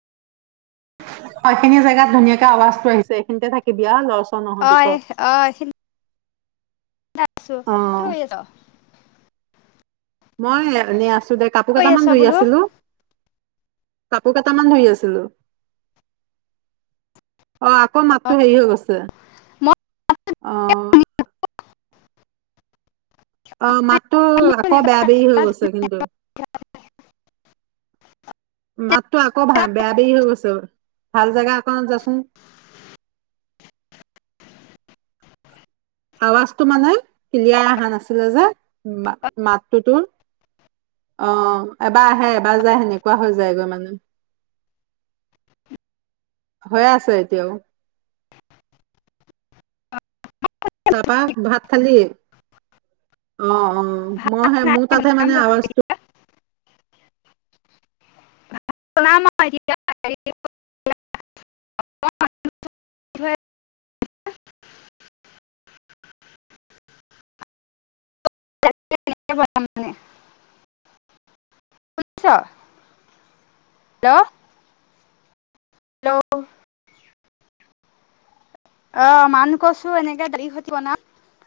হয় খিনি জোগাত ধুনীয়াকে আৱাজটো আহিছে এইখিনিতে থাকিবি লৰা ছোৱালী। আহ আহ। ছো অ কি হৈ আছ। মন ল ন আ কি কাপোৰ কৰি কেইটামান আছ ধুই বোলো আছিলো? কাপোৰ কেইটামান ধুই আছিলো? অ আকৌ অ মাতটো হেৰি হৈ গৈছে মই অ। ক হেল্ল' বেয়া বে হৈ গৈছে কিন্ত। মাতটো আকৌ ভ বেয়া বেৰি হৈ গৈছে ভাল জাগা অক যাচোন। আৱাজটো মানে ক্লিয়াৰ অহা নাছিলে যে মাতটোতোৰ আহ এবাৰ আহে এবাৰ যায় সেনেকুৱা হৈ যায়গৈ মানে হৈ আছে এতিয়াও। তাৰাপা ভাত খালি। অ অ মইহে মোৰ তাতহে মানে আৱাজটো। [unintelligible] [unintelligible] শুনিছ হেল্ল। হেল্ল' অ মান কছু এনেকে দালি খৈনি বনাম।